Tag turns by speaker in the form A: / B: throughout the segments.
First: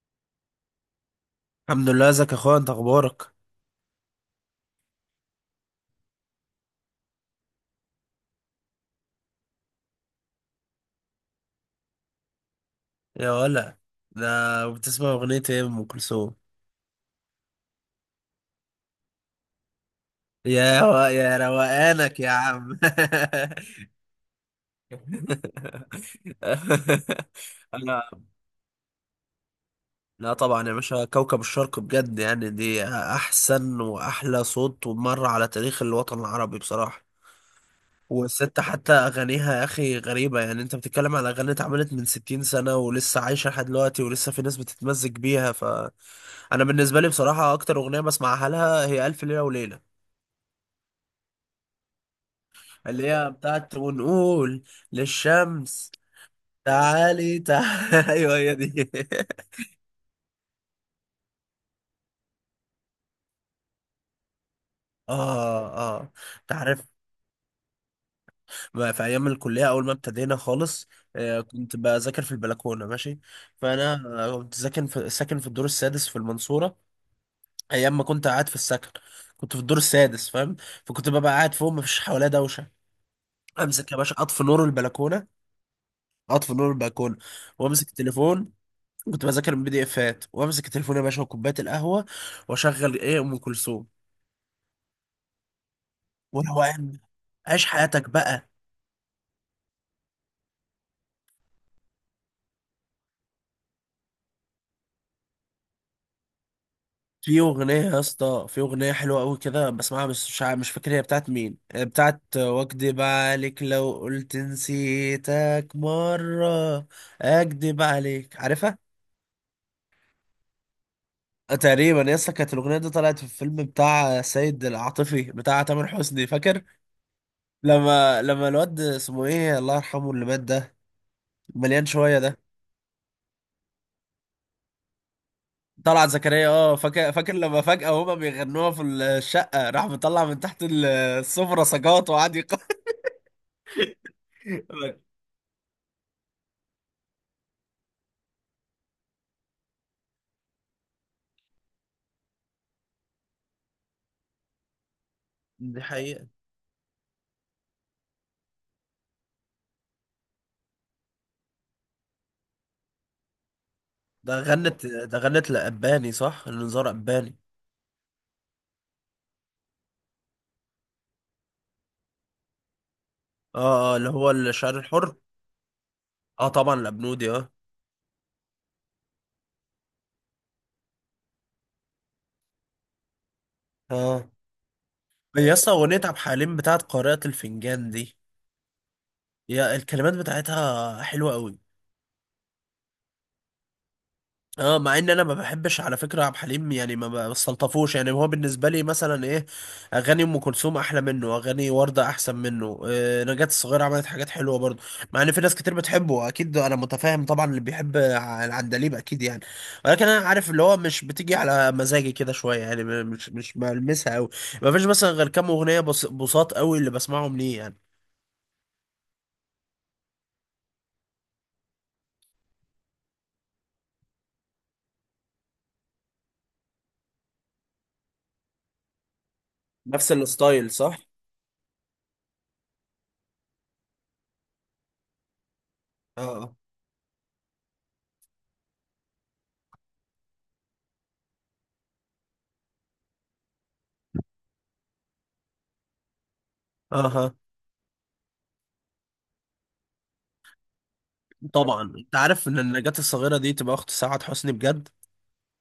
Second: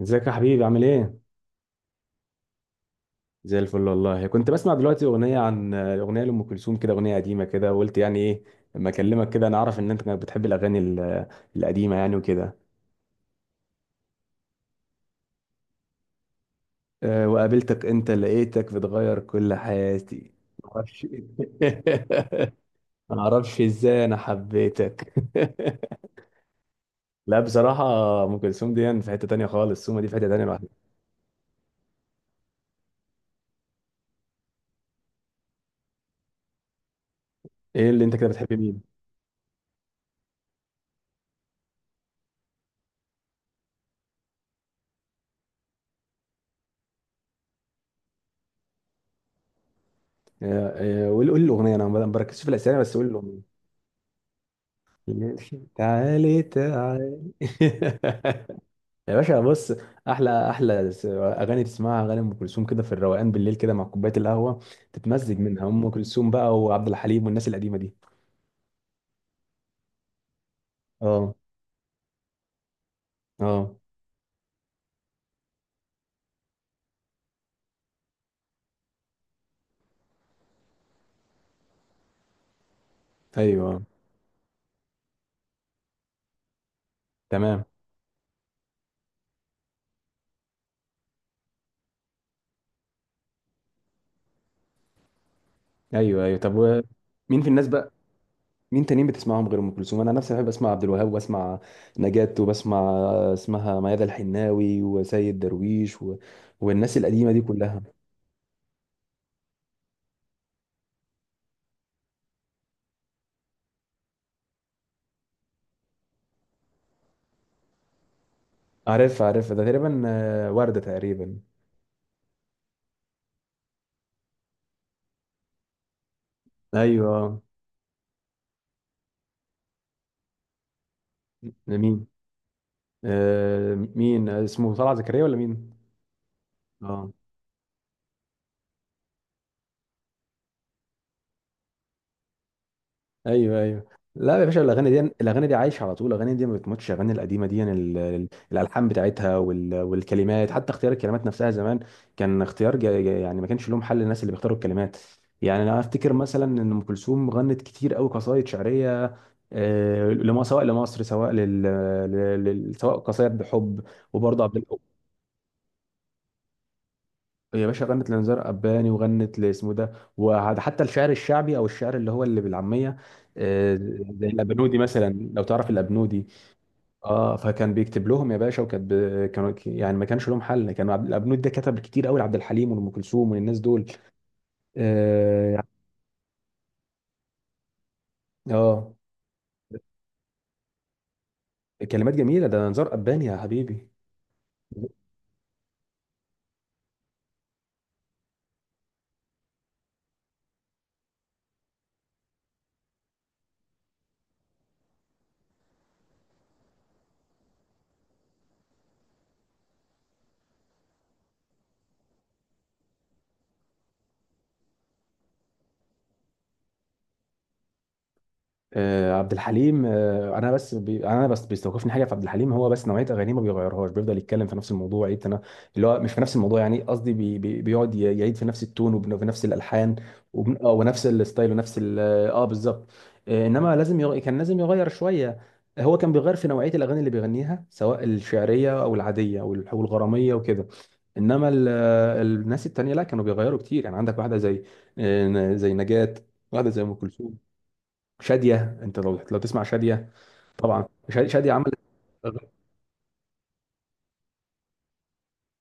A: ازيك يا حبيبي عامل ايه؟
B: الحمد لله. ازيك يا اخويا؟ انت اخبارك؟
A: زي الفل والله. كنت بسمع دلوقتي اغنيه لام كلثوم كده، اغنيه قديمه كده، وقلت يعني ايه اما اكلمك كده. انا اعرف ان انت كنت بتحب الاغاني القديمه يعني وكده.
B: يا ولا ده، بتسمع اغنية ايه ام كلثوم؟
A: أه، وقابلتك انت لقيتك بتغير كل حياتي. معرفش.
B: يا روقانك يا عم
A: معرفش ازاي انا حبيتك. لا بصراحه،
B: انا.
A: ام كلثوم دي يعني في حته تانيه خالص، سومه دي في حته
B: لا
A: تانيه لوحدها.
B: طبعا يا باشا، كوكب الشرق بجد، يعني دي احسن واحلى صوت ومر على تاريخ الوطن العربي بصراحة.
A: ايه اللي انت كده بتحب
B: والست
A: مين؟
B: حتى اغانيها يا اخي غريبة، يعني انت بتتكلم على اغاني اتعملت من 60 سنة ولسه عايشة لحد دلوقتي ولسه في ناس بتتمزج بيها. انا بالنسبه لي بصراحه اكتر اغنيه بسمعها لها هي الف ليله وليله،
A: أه، أه، قول قول الاغنيه، انا ما بركزش في الاسامي بس قول
B: اللي هي
A: الاغنيه.
B: بتاعت ونقول للشمس
A: تعالي تعالي.
B: تعالي تعالي ايوه هي دي.
A: يا باشا بص، احلى احلى اغاني تسمعها اغاني ام كلثوم كده في الروقان بالليل كده مع كوبايه القهوه، تتمزج منها
B: اه،
A: ام
B: اه،
A: كلثوم بقى،
B: تعرف
A: وعبد الحليم والناس القديمه دي.
B: ما في ايام الكليه اول ما ابتدينا خالص،
A: اه،
B: كنت بذاكر في البلكونه ماشي.
A: اه.
B: فانا كنت ساكن في الدور السادس في المنصوره، ايام ما كنت قاعد في السكن. كنت في الدور السادس، فاهم. فكنت ببقى قاعد فوق، مفيش حواليا دوشه.
A: ايوه،
B: امسك يا باشا، اطفي نور البلكونه، اطفي نور البلكونه،
A: تمام.
B: وامسك التليفون. كنت بذاكر من بي دي افات، وامسك التليفون يا باشا وكوبايه القهوه، واشغل ايه، ام كلثوم،
A: ايوه، ايوه، طب
B: وروقان.
A: مين في
B: عيش
A: الناس بقى،
B: حياتك بقى.
A: مين تانيين بتسمعهم غير ام كلثوم؟ انا نفسي بحب اسمع عبد الوهاب، واسمع نجاة، وبسمع اسمها ميادة الحناوي، وسيد درويش، والناس القديمه دي
B: في اغنيه
A: كلها.
B: يا اسطى، في اغنيه حلوه قوي كده بسمعها، بس مش فاكر هي بتاعت مين، بتاعت واكدب عليك لو قلت نسيتك مره. اكدب عليك، عارفها.
A: عارف عارف، ده تقريبا، وردة تقريبا.
B: تقريبا يا اسطى، كانت الاغنيه دي طلعت في الفيلم بتاع سيد العاطفي بتاع تامر حسني، فاكر؟
A: ايوه، آه.
B: لما الواد اسمه ايه، الله يرحمه، اللي مات ده، مليان
A: مين
B: شويه ده،
A: مين اسمه طلعت زكريا ولا مين؟
B: طلعت زكريا. اه،
A: اه،
B: فاكر لما فجأة هما بيغنوها في الشقة، راح مطلع من تحت السفرة سجاط وقعد
A: ايوه، ايوه. لا يا باشا، الاغاني دي الاغاني دي عايشه على طول، الاغاني دي ما بتموتش، الاغاني القديمه دي يعني الالحان بتاعتها والكلمات، حتى اختيار الكلمات نفسها زمان كان اختيار يعني ما كانش لهم حل الناس اللي بيختاروا الكلمات. يعني انا
B: دي
A: افتكر
B: حقيقة.
A: مثلا ان ام كلثوم غنت كتير قوي قصايد شعريه، لما، سواء لمصر، سواء سواء قصايد بحب،
B: ده
A: وبرضه عبد.
B: غنت ده غنت لأباني، صح، لنزار أباني.
A: يا باشا، غنت لنزار قباني، وغنت لاسمه ده، وحتى الشعر الشعبي او الشعر اللي هو اللي بالعاميه، آه،
B: اه اه، اللي
A: زي
B: هو
A: الابنودي
B: الشعر الحر.
A: مثلا، لو تعرف الابنودي.
B: اه طبعا الأبنودي،
A: اه،
B: اه.
A: فكان بيكتب لهم يا باشا، كانوا، يعني ما كانش لهم حل، كانوا عبد الابنودي ده كتب كتير قوي لعبد الحليم وام كلثوم والناس دول.
B: اه
A: اه,
B: يا
A: يعني،
B: اسطى، أغنية عبد الحليم بتاعت قارئة الفنجان دي،
A: آه.
B: يا الكلمات بتاعتها حلوة أوي.
A: كلمات جميله، ده نزار قباني يا حبيبي.
B: اه، مع ان انا ما بحبش على فكره عبد الحليم، يعني ما بستلطفوش، يعني هو بالنسبه لي مثلا ايه، اغاني ام كلثوم احلى منه، اغاني ورده احسن منه، آه، نجاة الصغيره عملت حاجات حلوه برضه. مع ان في ناس كتير بتحبه اكيد، انا متفاهم طبعا، اللي بيحب العندليب اكيد يعني. ولكن انا عارف اللي هو مش بتيجي على مزاجي كده شويه يعني، مش بلمسها قوي. ما فيش مثلا غير كام اغنيه بساط قوي اللي بسمعهم ليه يعني.
A: عبد الحليم، انا بس بيستوقفني حاجه في عبد الحليم، هو بس نوعيه اغانيه ما بيغيرهاش، بيفضل يتكلم في نفس الموضوع، يعيد اللي هو مش في نفس الموضوع، يعني قصدي بيقعد يعيد في نفس التون، وفي نفس الالحان،
B: نفس
A: وبن...
B: الستايل،
A: آه،
B: صح؟
A: ونفس الستايل ونفس اه، بالظبط. انما كان لازم يغير شويه. هو كان بيغير في
B: اه
A: نوعيه الاغاني اللي بيغنيها، سواء الشعريه او العاديه او والغراميه وكده، انما الناس التانيه لا، كانوا بيغيروا كتير، يعني عندك واحده زي نجاة، واحده زي ام
B: اه اها.
A: كلثوم، شادية. انت لو تسمع شادية، طبعا شادية عملت.
B: طبعا انت عارف ان النجاة الصغيره دي تبقى اخت سعاد حسني بجد.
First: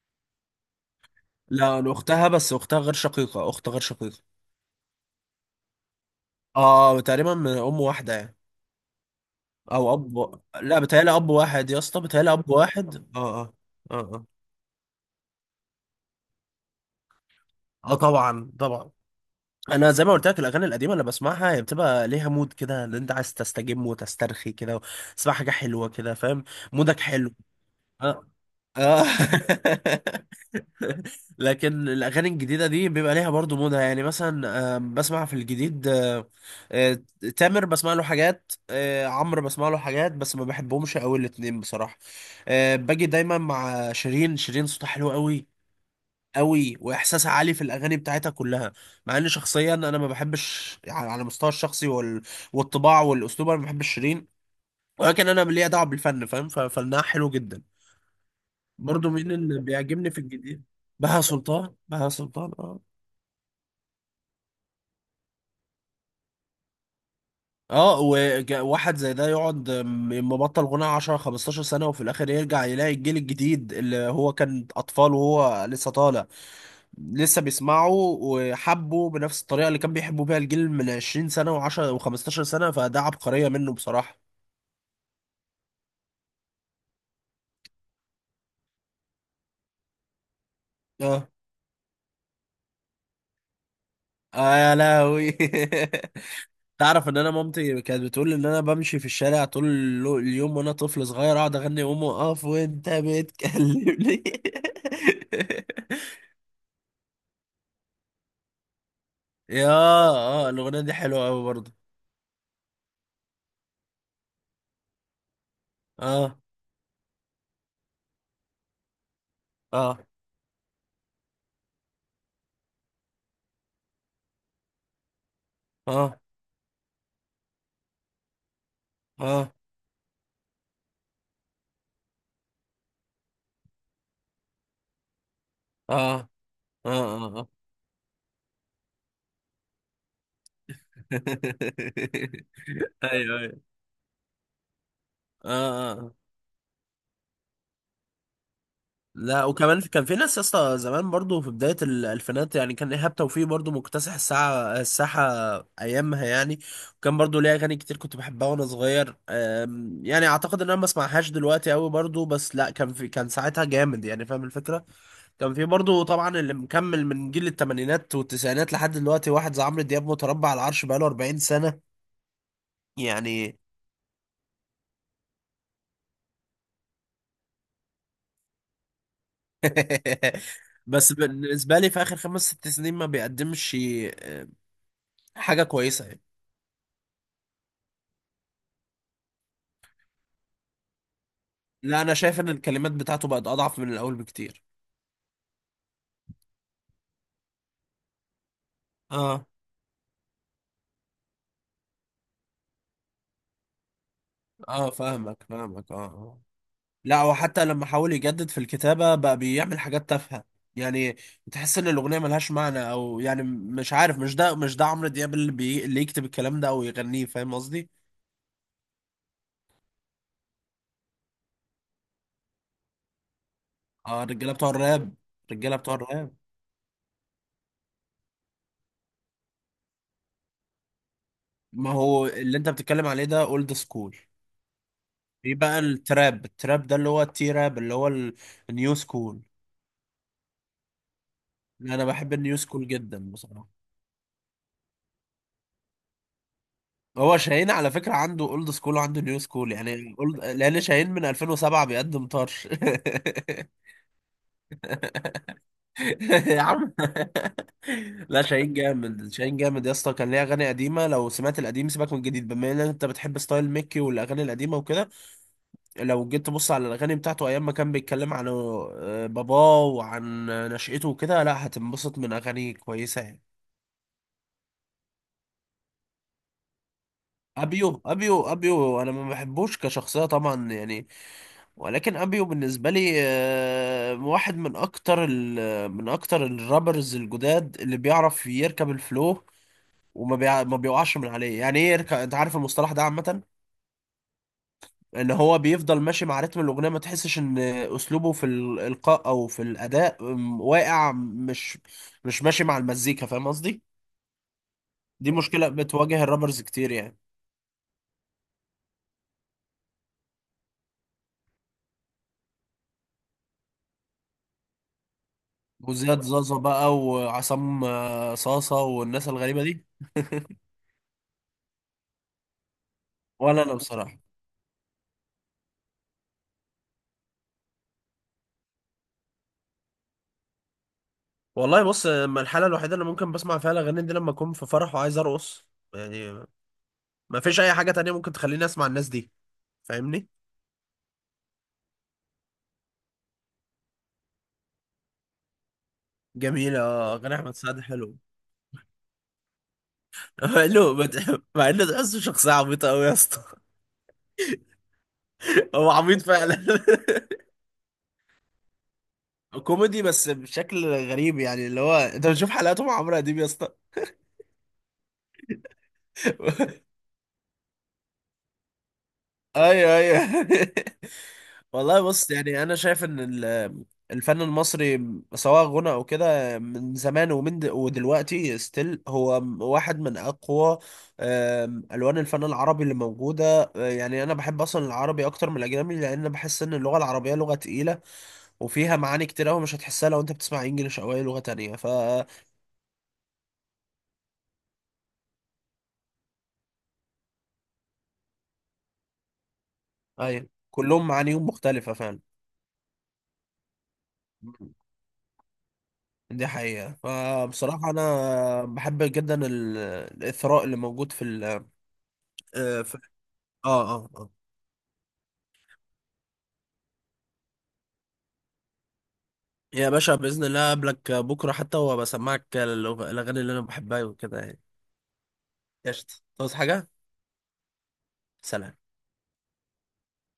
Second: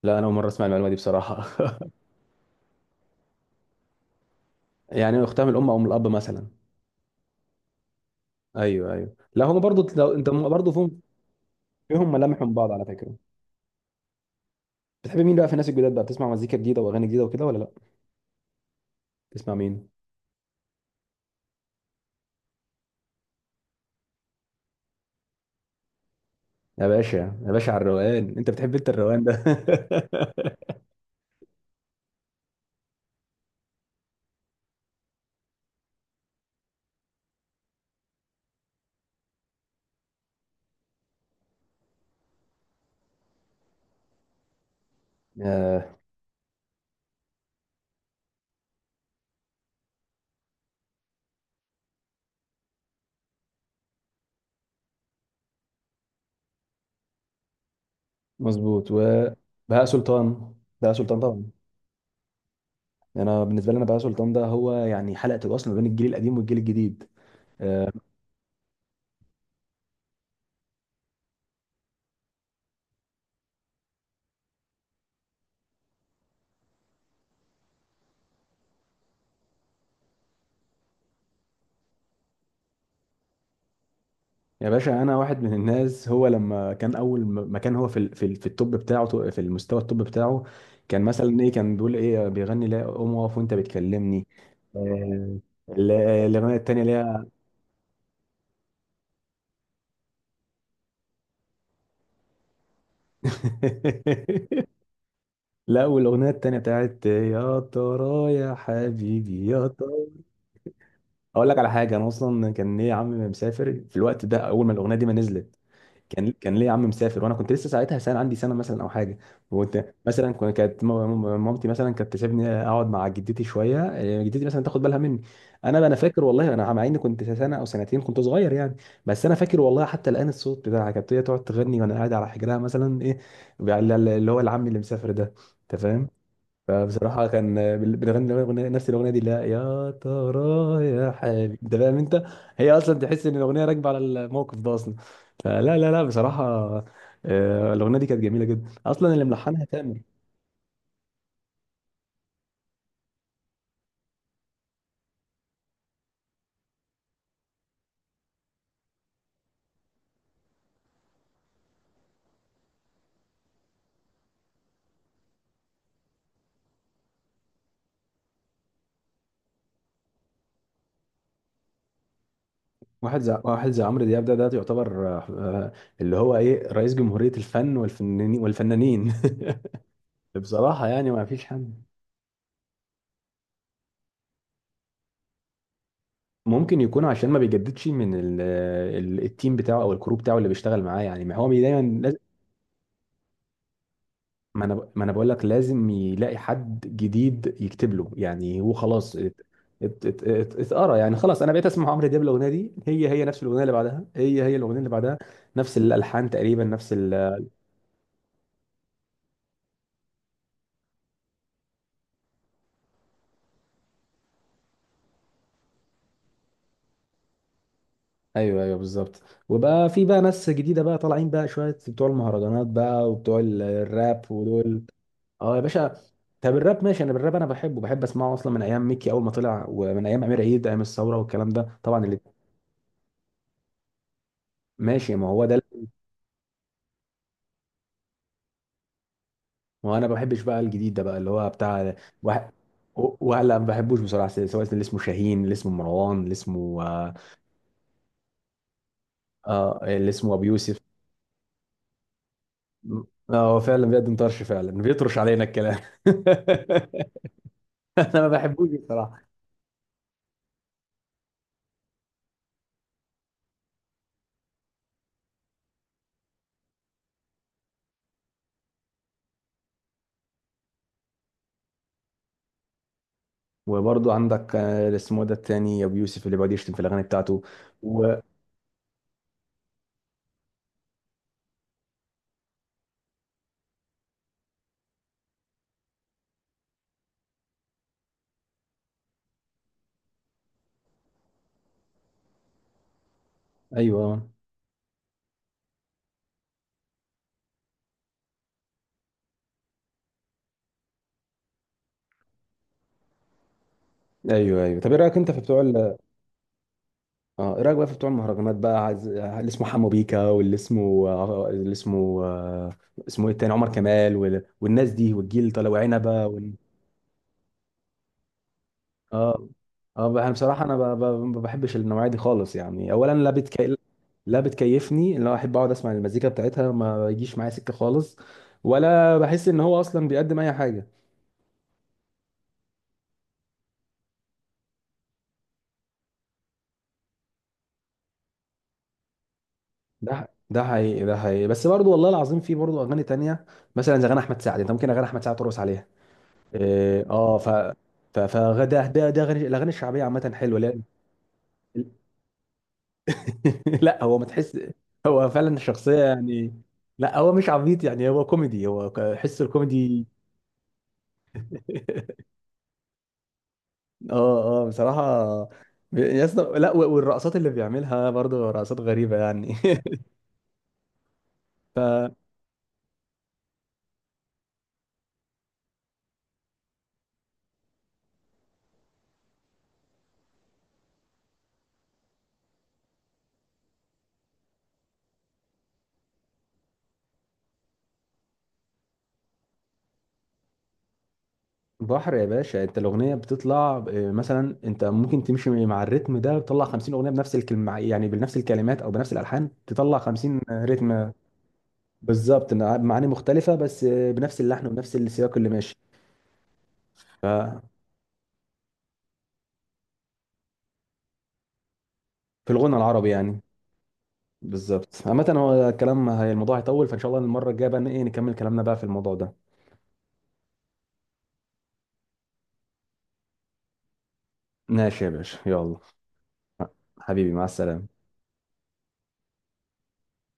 A: لا انا اول مره اسمع المعلومه دي بصراحه.
B: لا، اختها، بس اختها غير شقيقة، اخت غير شقيقة.
A: يعني اختها من الام او من الاب مثلا.
B: اه، تقريبا من ام واحدة يعني.
A: ايوه، ايوه، لا، هم برضو
B: او
A: لو انت،
B: اب،
A: هم برضو
B: لا
A: فيهم،
B: بتهيألي اب واحد يا اسطى،
A: فيهم
B: بتهيألي
A: ملامح
B: اب
A: من بعض على
B: واحد،
A: فكره.
B: اه اه. اه اه،
A: بتحب مين بقى في الناس الجداد بقى، بتسمع مزيكا جديده واغاني جديده وكده ولا لا؟
B: اه طبعا طبعا.
A: بتسمع مين؟
B: انا زي ما قلت لك، الاغاني القديمه اللي بسمعها هي بتبقى ليها مود كده، ان انت عايز تستجم وتسترخي كده، تسمع حاجه حلوه كده فاهم،
A: يا
B: مودك
A: باشا
B: حلو.
A: يا باشا، على
B: اه
A: الروقان انت بتحب، انت
B: اه
A: الروقان ده.
B: لكن الاغاني الجديده دي بيبقى ليها برضو مودها، يعني مثلا بسمع في الجديد، آه، تامر بسمع له حاجات، عمرو بسمع له حاجات، بس ما بحبهمش قوي الاتنين بصراحه. باجي دايما مع شيرين. شيرين صوتها حلو قوي
A: آه،
B: قوي، واحساسها عالي في الاغاني بتاعتها كلها. مع ان شخصيا انا ما بحبش يعني على المستوى الشخصي والطباع والاسلوب، انا ما بحبش شيرين، ولكن انا ليا دعوه بالفن فاهم، ففنها حلو جدا.
A: مظبوط،
B: برضو مين اللي
A: وبهاء
B: بيعجبني في
A: سلطان،
B: الجديد؟
A: بهاء سلطان
B: بهاء
A: طبعا.
B: سلطان بهاء سلطان آه.
A: يعني انا بالنسبه لي انا، بهاء سلطان ده هو يعني حلقه الوصل ما بين الجيل القديم والجيل الجديد. آه،
B: اه، وواحد زي ده يقعد مبطل غناء 10 15 سنة، وفي الآخر يرجع يلاقي الجيل الجديد اللي هو كان أطفال وهو لسه طالع لسه بيسمعه وحبه بنفس الطريقة اللي كان بيحبوا بيها الجيل من 20 سنة و10 و15 سنة، فده عبقرية منه بصراحة.
A: يا باشا، انا واحد من الناس، هو لما كان اول ما كان هو في التوب بتاعه، في المستوى التوب بتاعه، كان
B: اه
A: مثلا ايه، كان بيقول ايه، بيغني لا قوم اقف وانت بتكلمني.
B: اه، يا لهوي
A: آه، الاغنيه التانيه اللي
B: تعرف ان
A: هي.
B: انا مامتي كانت بتقول ان انا بمشي في الشارع طول اليوم وانا طفل صغير اقعد اغني قوم اقف وانت بتكلمني
A: لا، والاغنيه التانيه بتاعت يا ترى يا حبيبي يا
B: يا،
A: ترى.
B: اه، الاغنيه دي حلوه قوي
A: اقول لك على
B: برضه.
A: حاجه، انا اصلا كان ايه عمي مسافر في الوقت ده، اول ما الاغنيه دي ما نزلت، كان
B: اه
A: كان ليه عم مسافر، وانا كنت لسه ساعتها سنه، عندي سنه مثلا او حاجه، وكنت
B: اه
A: مثلا كانت مامتي مثلا كانت تسيبني اقعد مع جدتي شويه، جدتي مثلا تاخد بالها مني. انا
B: اه
A: فاكر والله، انا مع اني كنت سنه او سنتين، كنت صغير يعني، بس انا
B: اه
A: فاكر والله حتى الان الصوت بتاعها، كانت هي تقعد تغني وانا قاعد على حجرها مثلا ايه اللي هو العم اللي مسافر ده. انت فاهم؟
B: اه اه
A: فبصراحة
B: اه
A: كان بنغني نفس الأغنية دي، لا يا ترى يا حبيبي أنت فاهم أنت، هي أصلا
B: ايوه
A: تحس إن
B: ايوه.
A: الأغنية راكبة على الموقف ده أصلا.
B: اه
A: فلا، لا،
B: اه،
A: لا،
B: آه.
A: بصراحة. الأغنية دي كانت جميلة جدا أصلا، اللي
B: لا
A: ملحنها
B: وكمان في،
A: تامر.
B: كان في ناس يا اسطى زمان برضه في بدايه الالفينات يعني، كان ايهاب توفيق برضه مكتسح الساحه ايامها يعني. وكان برضه ليه اغاني كتير كنت بحبها وانا صغير، يعني اعتقد ان انا ما اسمعهاش دلوقتي قوي برضه، بس لا كان، في كان ساعتها جامد يعني فاهم الفكره. كان في برضه طبعا اللي مكمل من جيل الثمانينات والتسعينات لحد دلوقتي، واحد زي عمرو دياب متربع على العرش بقاله 40 سنة
A: واحد زي
B: يعني
A: واحد زي عمرو دياب، ده يعتبر، اللي هو رئيس جمهورية الفن والفنانين والفنانين. بصراحة يعني
B: بس
A: ما فيش
B: بالنسبة
A: حد.
B: لي في آخر خمس ست سنين ما بيقدمش حاجة كويسة يعني.
A: ممكن يكون عشان ما بيجددش من ال التيم بتاعه او الكروب بتاعه اللي بيشتغل معاه، يعني ما هو
B: لا،
A: دايما.
B: أنا شايف إن الكلمات بتاعته بقت أضعف من الأول بكتير.
A: ما انا بقول لك لازم يلاقي حد جديد يكتب له، يعني هو خلاص
B: اه
A: اتقرا، يعني خلاص، انا بقيت اسمع عمرو دياب، الاغنيه دي هي نفس الاغنيه اللي بعدها، هي الاغنيه اللي
B: اه،
A: بعدها،
B: فاهمك
A: نفس
B: فاهمك اه
A: الالحان
B: آه.
A: تقريبا، نفس
B: لا،
A: ال
B: وحتى لما حاول يجدد في الكتابة بقى بيعمل حاجات تافهة يعني، تحس ان الاغنية ملهاش معنى، او يعني مش عارف، مش ده، مش ده عمرو دياب اللي، اللي يكتب الكلام ده او يغنيه، فاهم قصدي؟
A: ايوه، ايوه، بالظبط. وبقى في بقى ناس جديده بقى طالعين بقى شويه، بتوع المهرجانات بقى وبتوع الراب
B: اه، الرجالة بتوع
A: ودول.
B: الراب،
A: اه يا
B: الرجالة
A: باشا.
B: بتوع الراب.
A: طب الراب ماشي، انا بالراب، انا بحبه، بحب اسمعه اصلا من ايام ميكي اول ما طلع، ومن ايام امير عيد، ايام الثوره والكلام ده
B: ما
A: طبعا اللي
B: هو اللي انت بتتكلم عليه ده اولد سكول.
A: ماشي، ما هو
B: في
A: ده.
B: بقى التراب، التراب ده اللي هو التي راب، اللي هو النيو سكول.
A: وانا ما بحبش بقى الجديد ده بقى اللي هو بتاع،
B: انا بحب
A: وه-
B: النيو سكول جدا
A: وهلا ما
B: بصراحة.
A: بحبوش بصراحه، سواء اللي اسمه شاهين، اللي اسمه مروان، اللي اسمه آه
B: هو شاهين على فكرة عنده اولد سكول وعنده نيو سكول،
A: آه، اللي
B: يعني
A: اسمه ابو
B: اولد
A: يوسف،
B: لان شاهين من 2007 بيقدم طرش
A: هو فعلا بيقدم طرش، فعلا بيطرش علينا الكلام.
B: يا عم،
A: انا ما
B: لا،
A: بحبوش
B: شاهين
A: بصراحه.
B: جامد، شاهين جامد يا اسطى، كان ليه اغاني قديمه. لو سمعت القديم سيبك من الجديد، بما ان انت بتحب ستايل ميكي والاغاني القديمه وكده، لو جيت تبص على الاغاني بتاعته ايام ما كان بيتكلم عن باباه وعن نشأته وكده، لا هتنبسط من اغاني كويسه يعني.
A: وبرضه عندك اللي اسمه ده التاني ابو يوسف اللي بيقعد يشتم في الاغاني بتاعته،
B: ابيو
A: وايوه،
B: ابيو ابيو انا ما بحبوش كشخصيه طبعا يعني، ولكن ابيو بالنسبه لي واحد من اكتر من اكتر الرابرز الجداد اللي بيعرف يركب الفلو، ما بيقعش من عليه، يعني ايه يركع، انت عارف المصطلح ده، عامة
A: ايوه،
B: ان هو بيفضل ماشي مع رتم الاغنية، ما تحسش ان اسلوبه في الالقاء او في الاداء واقع، مش ماشي مع المزيكا، فاهم قصدي؟
A: ايوه، أيوه. طب ايه رايك انت
B: دي
A: في بتوع،
B: مشكلة بتواجه الرابرز كتير يعني.
A: اه، ايه رايك بقى في بتوع المهرجانات بقى؟ عايز اللي اسمه حمو بيكا، واللي اسمه اللي اسمه اسمه ايه التاني، عمر كمال، والناس دي والجيل، طلع
B: وزياد
A: وعنبه،
B: زازا بقى، وعصام صاصة، والناس
A: اه،
B: الغريبة دي.
A: اه، انا بصراحه، انا ما بحبش النوعيه دي خالص، يعني اولا،
B: ولا انا بصراحة.
A: لا بتكيفني، اللي هو احب اقعد اسمع المزيكا بتاعتها ما يجيش معايا سكه خالص، ولا بحس ان هو اصلا بيقدم اي حاجه.
B: والله بص، أما الحالة الوحيدة اللي ممكن بسمع فيها الأغاني دي لما أكون في فرح وعايز أرقص يعني، ما فيش أي حاجة تانية ممكن تخليني أسمع الناس دي،
A: ده
B: فاهمني؟
A: ده حقيقي، ده حقيقي، بس برضو والله العظيم، في برضو اغاني تانية مثلا زي اغاني احمد سعد، انت ممكن اغاني احمد سعد ترقص عليها،
B: جميلة. أغاني
A: اه،
B: أحمد سعد حلو
A: فده ده ده غني الاغاني الشعبيه عامه حلوه، لا.
B: حلو، ما تح- مع انه تحسه شخصية عبيطة قوي يا اسطى.
A: لا هو ما تحس، هو فعلا
B: هو
A: الشخصيه
B: عبيط
A: يعني.
B: فعلا
A: لا هو مش عبيط يعني، هو كوميدي، هو حس
B: كوميدي
A: الكوميدي.
B: بس بشكل غريب، يعني اللي هو انت بتشوف حلقاته مع عمرو اديب يا اسطى
A: اه، اه، بصراحه، يا اسطى لا والرقصات اللي بيعملها برضه رقصات غريبه يعني.
B: ايوه ايوه والله بص، يعني انا شايف ان الفن المصري سواء غنى او كده من زمان ومن ودلوقتي ستيل، هو واحد من اقوى الوان الفن العربي اللي موجوده، يعني انا بحب اصلا العربي اكتر من الاجنبي، لان بحس ان اللغه العربيه لغه تقيله وفيها معاني كتير قوي مش هتحسها لو انت بتسمع انجليش او اي لغة تانية ف.
A: فبحر يا باشا، انت الاغنيه بتطلع إيه، مثلا انت ممكن تمشي مع الريتم ده، تطلع 50 اغنيه بنفس الكلمه، يعني بنفس الكلمات او بنفس الالحان تطلع 50
B: ايوه كلهم
A: رتم.
B: معانيهم مختلفة فعلا.
A: بالظبط، إن معاني مختلفة بس بنفس اللحن ونفس السياق اللي ماشي.
B: دي حقيقة.
A: ف-
B: فبصراحة أنا بحب جدا الإثراء اللي موجود في ال،
A: في الغنى
B: في،
A: العربي يعني،
B: آه آه آه
A: بالظبط. عامة هو الكلام، هي الموضوع هيطول، فإن شاء الله المرة الجاية بقى نكمل كلامنا بقى في الموضوع ده.
B: يا باشا بإذن الله أقابلك بكرة حتى، وبسمعك الأغاني اللي أنا بحبها وكده يعني.
A: ماشي يا باشا، يلا،
B: قشطة، تعوز حاجة؟
A: حبيبي مع السلامة.
B: سلام.